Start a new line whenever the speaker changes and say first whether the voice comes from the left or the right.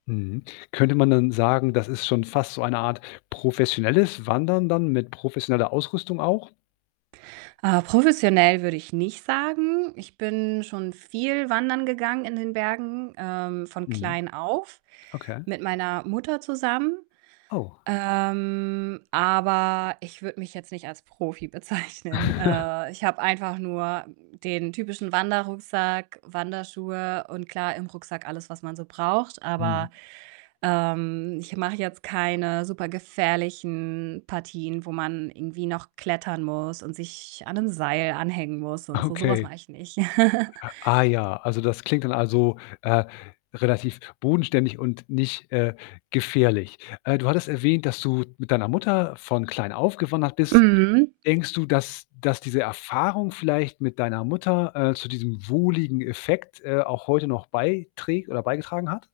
left: Mhm. Könnte man denn sagen, das ist schon fast so eine Art professionelles Wandern dann mit professioneller Ausrüstung auch?
right: Äh, professionell würde ich nicht sagen. Ich bin schon viel wandern gegangen in den Bergen, ähm, von
left: Mhm.
right: klein auf
left: Okay.
right: mit meiner Mutter zusammen.
left: Oh.
right: Ähm, aber ich würde mich jetzt nicht als Profi bezeichnen. Äh, ich habe einfach nur, hm, den typischen Wanderrucksack, Wanderschuhe und klar, im Rucksack alles, was man so braucht. Aber,
left: Mhm.
right: ähm, ich mache jetzt keine super gefährlichen Partien, wo man irgendwie noch klettern muss und sich an 'nen Seil anhängen muss und so. So was
left: Okay.
right: mache ich nicht.
left: Ah ja, also, das klingt dann, also, äh, relativ bodenständig und nicht, äh, gefährlich. Äh, du hattest erwähnt, dass du mit deiner Mutter von klein auf gewandert bist.
right: Mhm.
left: Denkst du, dass dass diese Erfahrung vielleicht mit deiner Mutter, äh, zu diesem wohligen Effekt, äh, auch heute noch beiträgt oder beigetragen hat?